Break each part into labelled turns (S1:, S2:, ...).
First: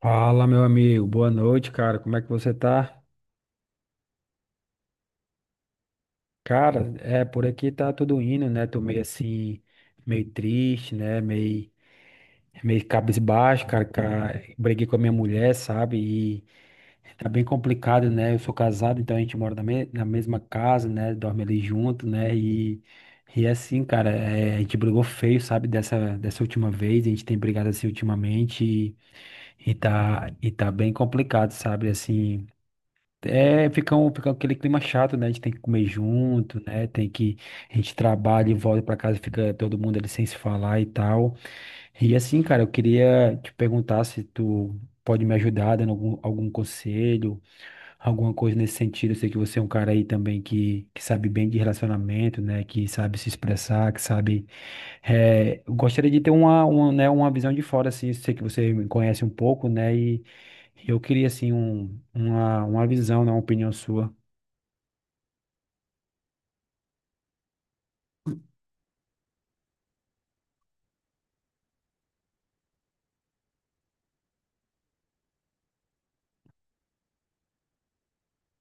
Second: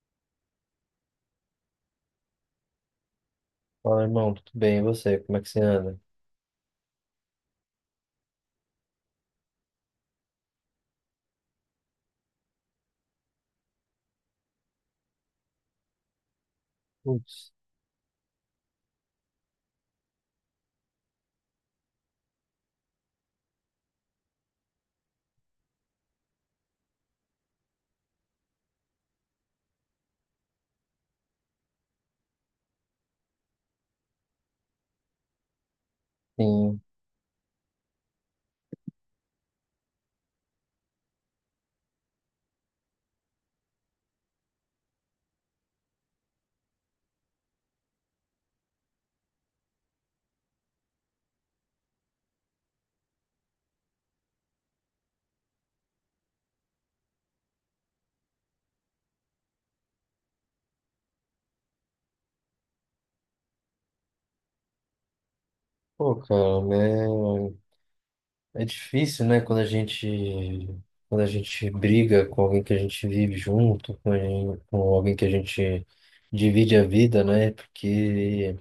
S1: Fala, meu amigo. Boa noite, cara. Como é que você tá?
S2: Fala, irmão, tudo bem? E você? Como é que você anda?
S1: Cara, por aqui tá tudo indo, né? Tô meio assim, meio triste, né? Meio cabisbaixo, cara, cara. Briguei com a minha mulher, sabe? E tá bem
S2: Putz,
S1: complicado, né? Eu sou casado, então a gente mora na mesma casa, né? Dorme ali junto, né? E é assim, cara, é, a gente brigou feio, sabe? Dessa última vez. A gente tem brigado assim ultimamente e e tá bem complicado, sabe? Assim. É, fica aquele clima chato, né? A gente tem que comer junto,
S2: sim.
S1: né? Tem que. A gente trabalha e volta pra casa, fica todo mundo ali sem se falar e tal. E assim, cara, eu queria te perguntar se tu pode me ajudar dando algum conselho, alguma coisa nesse sentido. Eu sei que você é um cara aí também que sabe bem de relacionamento, né? Que sabe se expressar, que sabe é, eu gostaria de ter uma visão de fora, assim, sei que você me conhece um pouco, né, e eu queria, assim, uma visão, né, uma opinião sua.
S2: Pô, cara, né? É difícil, né? Quando a gente briga com alguém que a gente vive junto, com alguém que a gente divide a vida, né? Porque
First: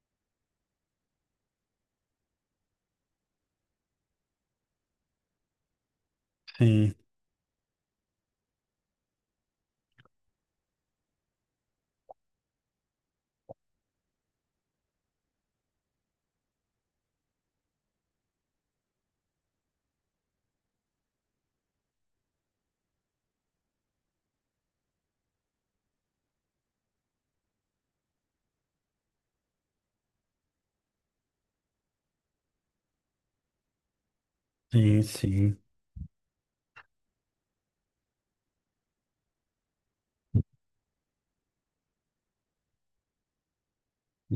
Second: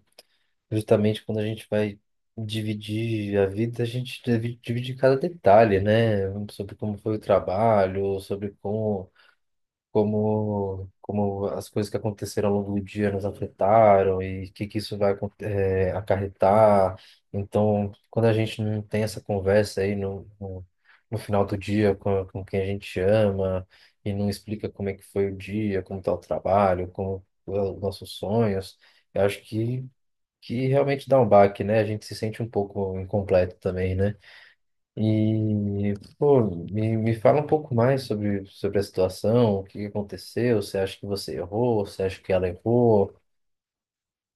S2: justamente quando a gente vai dividir a vida, a gente divide divide cada detalhe, né? Sobre
S1: Sim,
S2: como foi o trabalho, como as coisas que aconteceram ao longo do dia nos afetaram e que isso vai acarretar. Então, quando a gente não tem essa conversa aí no final do dia com quem a gente ama e não explica como é que foi o dia, como está o trabalho, como é os nossos sonhos, eu acho que realmente dá um baque, né? A gente se sente um pouco incompleto também, né?
S1: sim, sim.
S2: E, pô, me fala um pouco mais sobre a situação, o que aconteceu, você acha que você errou, você acha que ela errou?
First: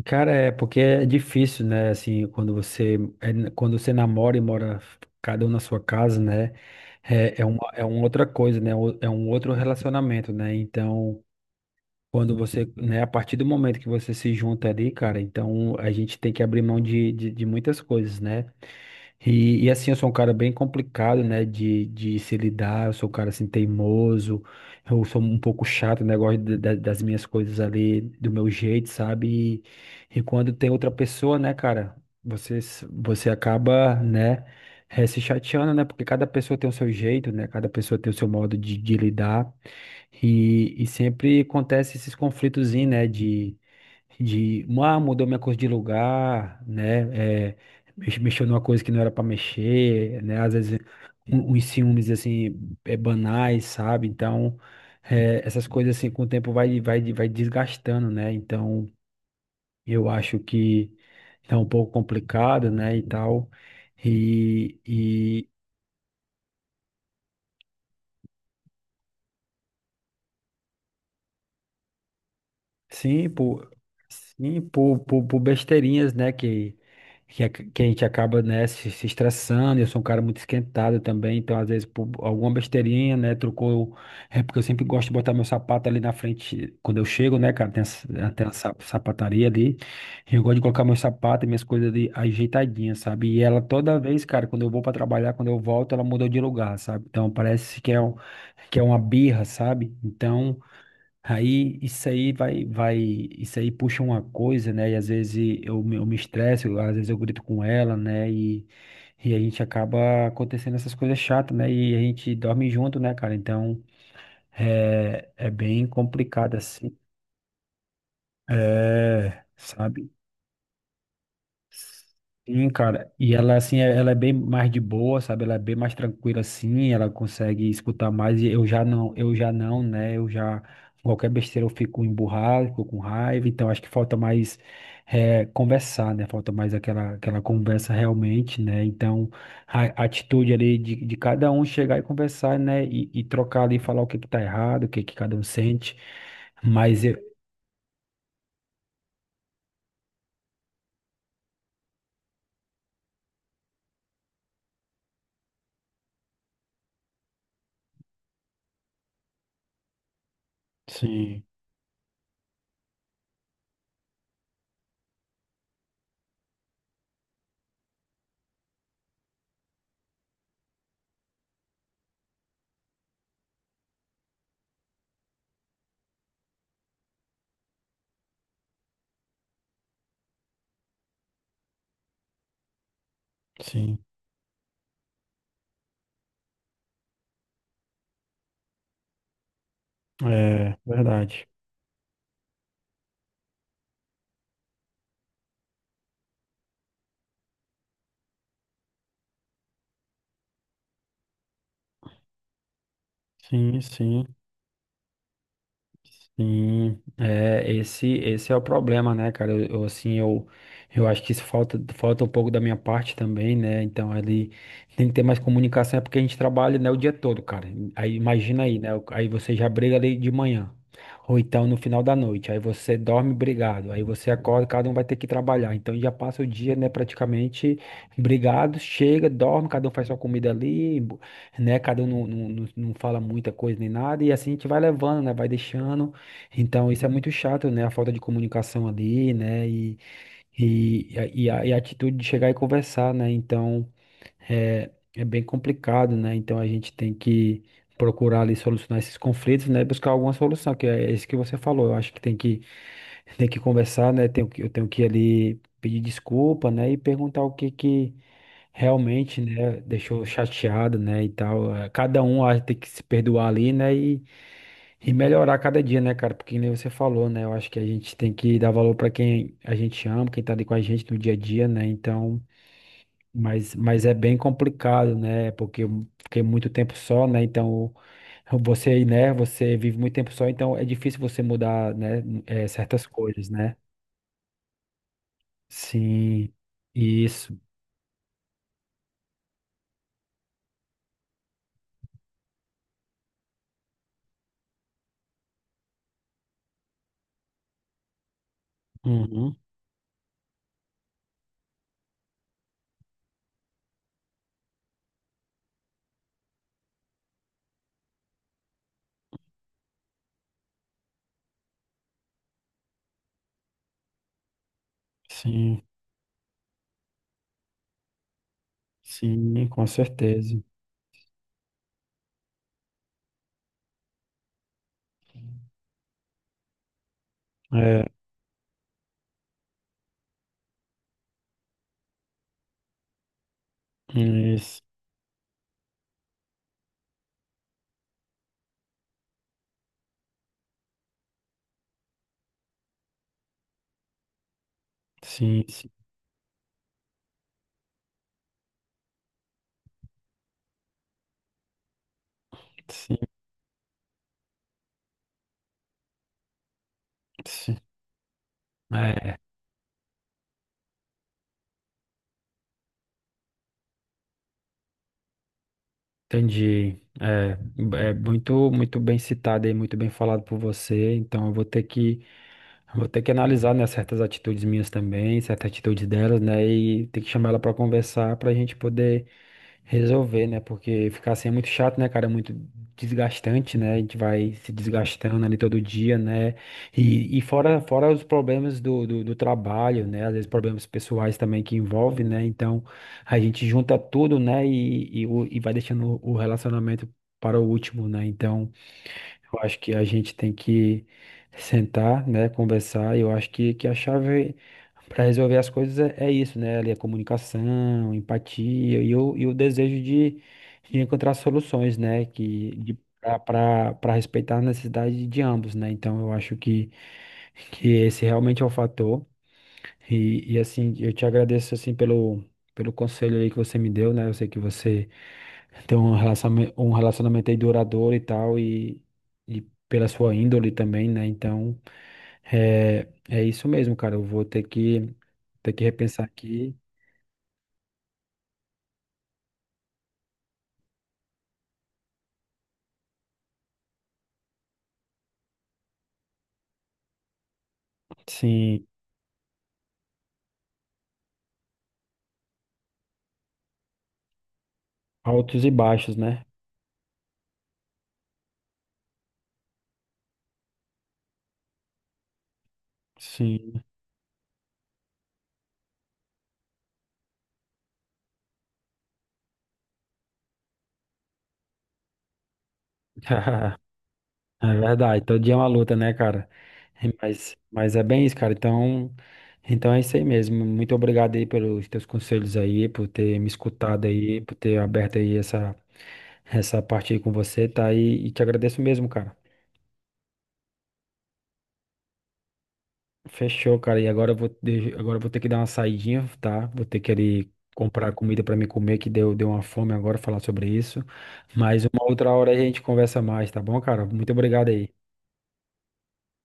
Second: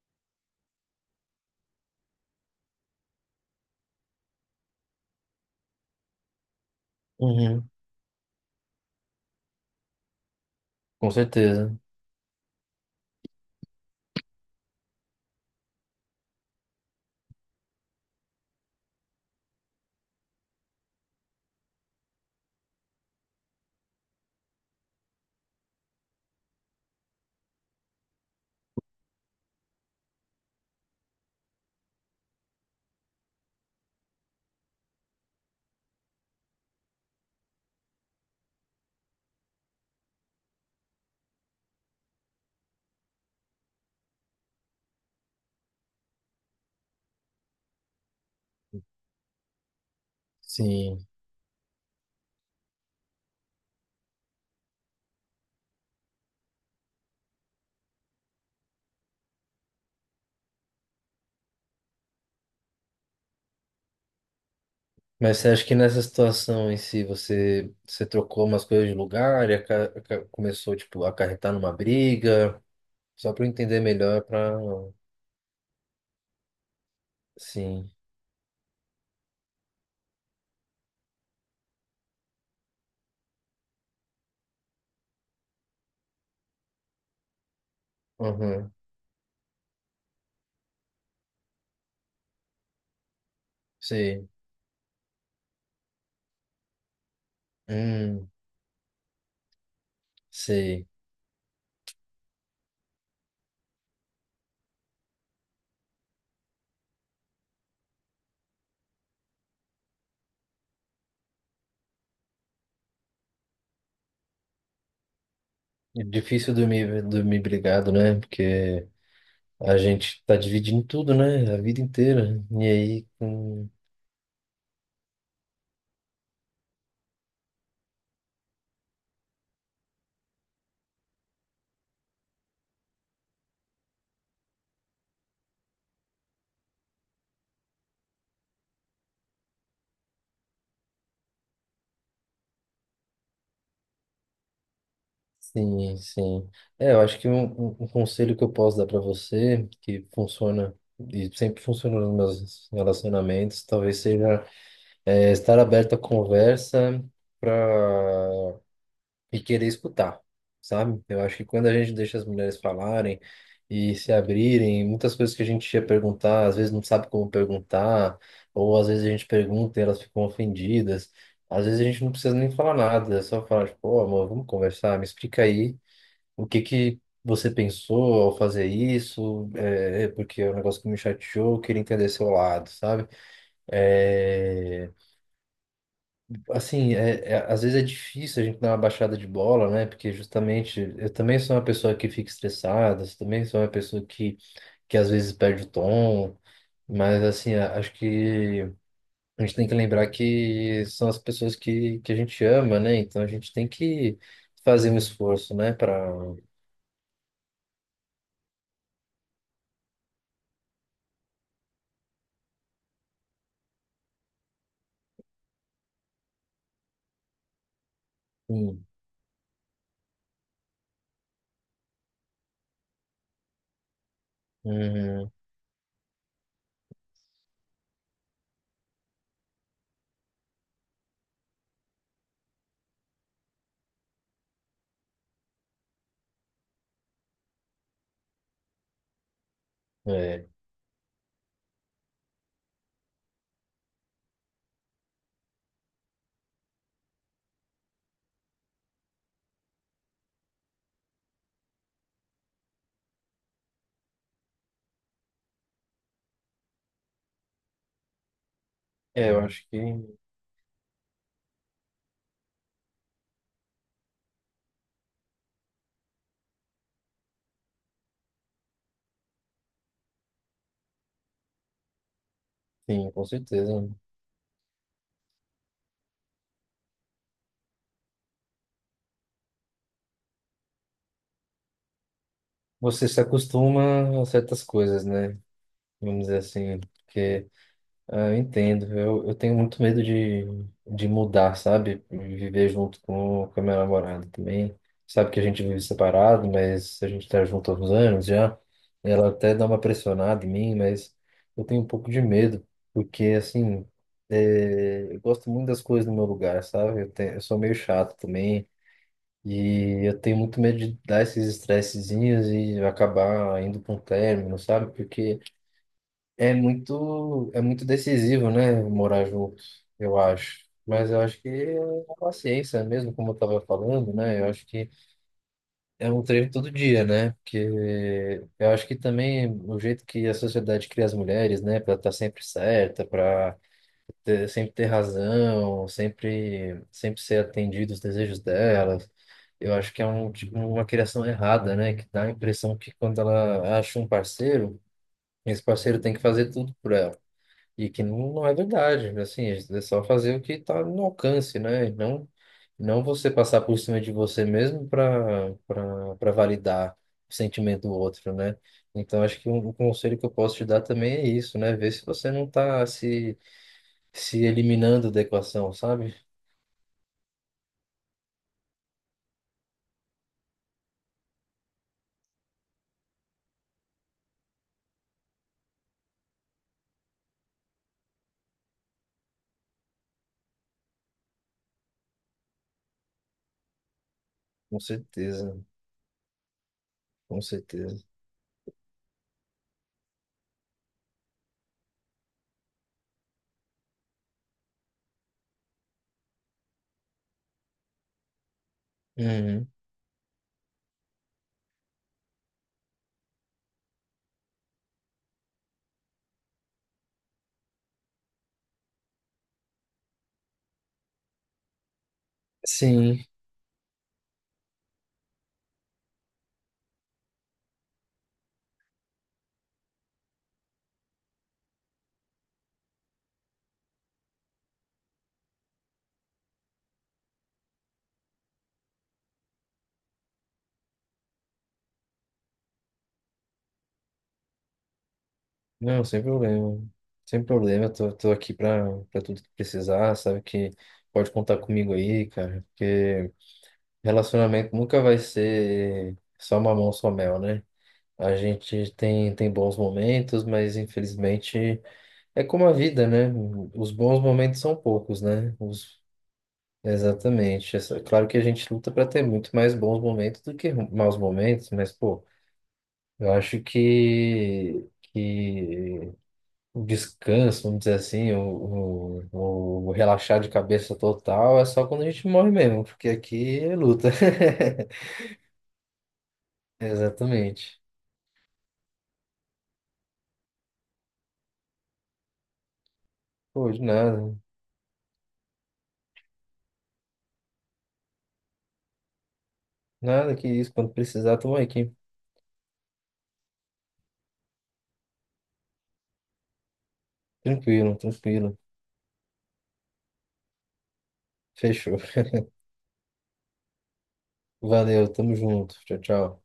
S1: Cara, é porque é difícil, né? Assim, quando você namora e mora cada um na sua casa, né? É,
S2: Uhum.
S1: é uma outra coisa, né? o- É um outro relacionamento, né?
S2: Com
S1: Então,
S2: certeza,
S1: Quando você, né, a partir do momento que você se junta ali, cara, então a gente tem que abrir mão de muitas coisas, né? E assim, eu sou um cara bem complicado, né, de se lidar, eu sou um cara assim teimoso, eu sou um pouco chato, né, gosto das minhas coisas ali do meu jeito, sabe? E quando tem outra pessoa, né, cara, você acaba, né, se chateando, né, porque cada pessoa tem o seu jeito, né, cada pessoa tem o seu modo de lidar. E sempre acontece esses conflitos, né, ah, mudou minha coisa de lugar, né, é, mexeu numa coisa que não era para mexer, né, às vezes
S2: sim.
S1: uns ciúmes, assim, é, banais, sabe, então, é, essas coisas, assim, com o tempo vai desgastando, né, então, eu acho que é um pouco complicado, né, e tal, e,
S2: Mas você acha que nessa situação em si você trocou umas coisas de lugar e começou, tipo, a acarretar numa briga?
S1: sim,
S2: Só para eu entender melhor, para...
S1: sim, por besteirinhas, né, que, que a
S2: Sim,
S1: gente acaba, né, se estressando, eu sou um cara muito esquentado também, então às vezes por alguma besteirinha, né, trocou, é porque eu sempre gosto de botar meu sapato ali na frente, quando eu chego, né, cara, tem até a
S2: uhum.
S1: sa- sapataria ali, e eu gosto de colocar meu sapato e minhas coisas ali ajeitadinhas, sabe, e ela toda vez,
S2: Sei.
S1: cara, quando eu vou pra trabalhar, quando eu volto, ela mudou de lugar, sabe, então parece
S2: Hum,
S1: que é uma birra, sabe, então...
S2: sei.
S1: Aí isso aí puxa uma coisa, né? E às vezes eu me estresso, às vezes eu grito com ela, né? E a gente acaba acontecendo essas coisas chatas, né? E a gente dorme junto, né, cara? Então é, é bem
S2: É difícil
S1: complicado assim.
S2: dormir, dormir brigado, né? Porque
S1: É,
S2: a
S1: sabe?
S2: gente tá dividindo tudo, né? A vida inteira. E
S1: Sim,
S2: aí,
S1: cara, e ela
S2: com...
S1: assim, é- ela é bem mais de boa, sabe? Ela é bem mais tranquila assim, ela consegue escutar mais. E eu já não, né? Eu já qualquer besteira eu fico emburrado, fico com raiva. Então acho que falta mais conversar, né? Falta mais aquela conversa realmente, né? Então a atitude ali de cada um chegar e conversar, né? E trocar ali, falar o que que tá errado, o que que cada um sente.
S2: Sim, sim. É, eu
S1: Mas eu,
S2: acho que um conselho que eu posso dar para você, que funciona e sempre funcionou nos meus relacionamentos, talvez seja estar aberto à conversa para e querer escutar, sabe? Eu acho
S1: sim,
S2: que quando a gente deixa as mulheres falarem e se abrirem, muitas coisas que a gente ia perguntar, às vezes não sabe como perguntar, ou às vezes a gente pergunta e elas ficam ofendidas. Às vezes a gente não precisa nem falar nada, é só falar, tipo, "Ô, amor, vamos conversar, me explica aí o que que você pensou ao fazer isso, é porque é um negócio que me chateou, eu queria entender seu lado, sabe?
S1: sim.
S2: É, assim, às vezes é difícil a gente dar uma baixada de bola, né? Porque
S1: É
S2: justamente eu também
S1: verdade.
S2: sou uma pessoa que fica estressada, eu também sou uma pessoa que às vezes perde o tom, mas assim, acho que a gente tem que lembrar que são as pessoas que a gente ama, né? Então a gente tem
S1: Sim,
S2: que
S1: sim.
S2: fazer um esforço, né? Para.
S1: Sim, é, esse é o problema, né, cara? Eu acho que isso falta, falta um pouco da minha parte também, né? Então, ali tem que ter mais comunicação, é porque a gente trabalha, né, o dia todo, cara. Aí, imagina aí,
S2: Sim.
S1: né? Aí você já briga ali de manhã, ou então no final da noite, aí você dorme brigado, aí você acorda, cada um vai ter que
S2: Uhum.
S1: trabalhar. Então, já passa o dia, né, praticamente brigado, chega, dorme, cada um faz sua comida ali, né? Cada um não fala muita coisa nem nada, e assim a gente vai levando, né? Vai deixando. Então, isso é muito chato, né? A falta de comunicação ali, né?
S2: É.
S1: E, a, e a atitude de chegar e conversar, né? Então, é, é bem complicado, né? Então, a gente tem que procurar ali solucionar esses conflitos, né? Buscar alguma solução, que é isso que você falou. Eu acho que tem que, tem que conversar, né? Eu tenho que ali pedir desculpa, né? E perguntar o que que
S2: É, eu
S1: realmente,
S2: acho que
S1: né? Deixou chateado, né? E tal. Eh, cada um ah, tem que se perdoar ali, né? E melhorar cada dia, né, cara? Porque nem você falou, né? Eu acho que a gente tem que dar valor pra quem a gente ama, quem tá ali com a gente no dia a dia, né? Então,
S2: sim, com certeza.
S1: mas é bem complicado, né? Porque eu fiquei muito tempo só, né? Então, você, né? Você vive muito tempo só, então é difícil você mudar, né? Eh, certas
S2: Você se
S1: coisas, né?
S2: acostuma a certas coisas, né? Vamos dizer
S1: Sim,
S2: assim. Porque
S1: isso.
S2: ah, eu entendo. Eu tenho muito medo de mudar, sabe? Viver junto com a minha namorada também. Sabe que a gente vive separado, mas a gente tá junto há uns anos já. Ela até
S1: Uhum.
S2: dá uma pressionada em mim, mas eu tenho um pouco de medo, porque assim, é, eu gosto muito das coisas no meu lugar, sabe? Eu sou meio chato também. E eu tenho muito medo de dar esses estressezinhos e acabar indo para um término, sabe? Porque.
S1: Sim,
S2: É muito decisivo, né, morar junto,
S1: sim, com
S2: eu
S1: certeza.
S2: acho. Mas eu acho que é a paciência mesmo, como eu estava falando, né? Eu acho que é um treino todo dia, né? Porque
S1: É,
S2: eu acho que também o jeito que a sociedade cria as mulheres, né, para estar sempre certa, para sempre
S1: isso.
S2: ter razão, sempre, sempre ser atendido os desejos delas. Eu acho que é um, tipo, uma criação errada, né? Que dá a impressão que quando ela acha um parceiro, esse
S1: Sim, sim,
S2: parceiro tem que fazer tudo por ela. E que não, não é verdade, né? Assim, é é só fazer o que está no alcance, né? E não, não
S1: sim,
S2: você passar por cima de você mesmo para para para validar o
S1: sim.
S2: sentimento do outro, né? Então,
S1: É.
S2: acho que um conselho que eu posso te dar também é isso, né? Ver se você não está se eliminando da equação, sabe?
S1: Entendi. É, é muito, muito bem citado e muito bem falado por você. Então, eu vou ter que analisar, né, certas atitudes minhas também, certas atitudes delas, né, e ter que chamar ela para conversar para a gente poder resolver, né? Porque ficar assim é muito chato, né, cara? É muito desgastante, né? A gente vai se
S2: Com
S1: desgastando
S2: certeza,
S1: ali todo dia, né? E
S2: com
S1: fora,
S2: certeza.
S1: fora os problemas do trabalho, né? Às vezes problemas pessoais também que envolvem, né? Então a gente junta tudo, né? E vai deixando o relacionamento para o último, né? Então. Eu
S2: Uhum.
S1: acho que a gente tem que sentar, né, conversar. E eu acho que a chave para resolver as coisas é, é isso, né? Ali a comunicação, empatia e o desejo de encontrar soluções, né? Que
S2: Sim,
S1: para respeitar a necessidade de ambos, né? Então eu acho que esse realmente é o fator. E assim, eu te agradeço assim pelo, pelo conselho aí que você me deu, né? Eu sei que você ter um relacionamento aí duradouro e tal, e pela sua índole também, né? Então, é, é isso mesmo, cara. Eu vou ter que
S2: não, sem
S1: repensar aqui,
S2: problema. Sem problema, eu tô aqui para para tudo que precisar, sabe que pode contar comigo aí, cara, porque relacionamento nunca vai ser só mamão, só mel, né? A
S1: sim,
S2: gente tem bons momentos, mas infelizmente é como a vida, né? Os bons momentos são poucos, né?
S1: altos e
S2: Os...
S1: baixos, né?
S2: Exatamente. Essa- claro que a gente luta para ter muito mais bons momentos do que maus momentos, mas, pô, eu acho
S1: Sim.
S2: que, que o descanso, vamos dizer assim, o relaxar de cabeça total é só quando a gente morre mesmo, porque aqui é luta.
S1: É verdade, todo dia é uma luta, né, cara?
S2: Exatamente.
S1: Mas é bem isso, cara. Então, então é isso aí mesmo. Muito obrigado aí pelos teus conselhos aí, por ter me
S2: Pô, de
S1: escutado
S2: nada.
S1: aí, por ter aberto aí essa parte aí com você, tá? E te agradeço mesmo, cara.
S2: Nada que isso. Quando precisar, tamo aqui.
S1: Fechou, cara. E agora agora eu vou ter que dar uma saidinha, tá? Vou ter que ali
S2: Tranquilo,
S1: comprar comida pra
S2: tranquilo.
S1: me comer, que deu uma fome agora falar sobre isso. Mas
S2: Fechou.
S1: uma outra hora a gente conversa mais, tá bom, cara? Muito obrigado aí.
S2: Valeu, tamo junto. Tchau, tchau.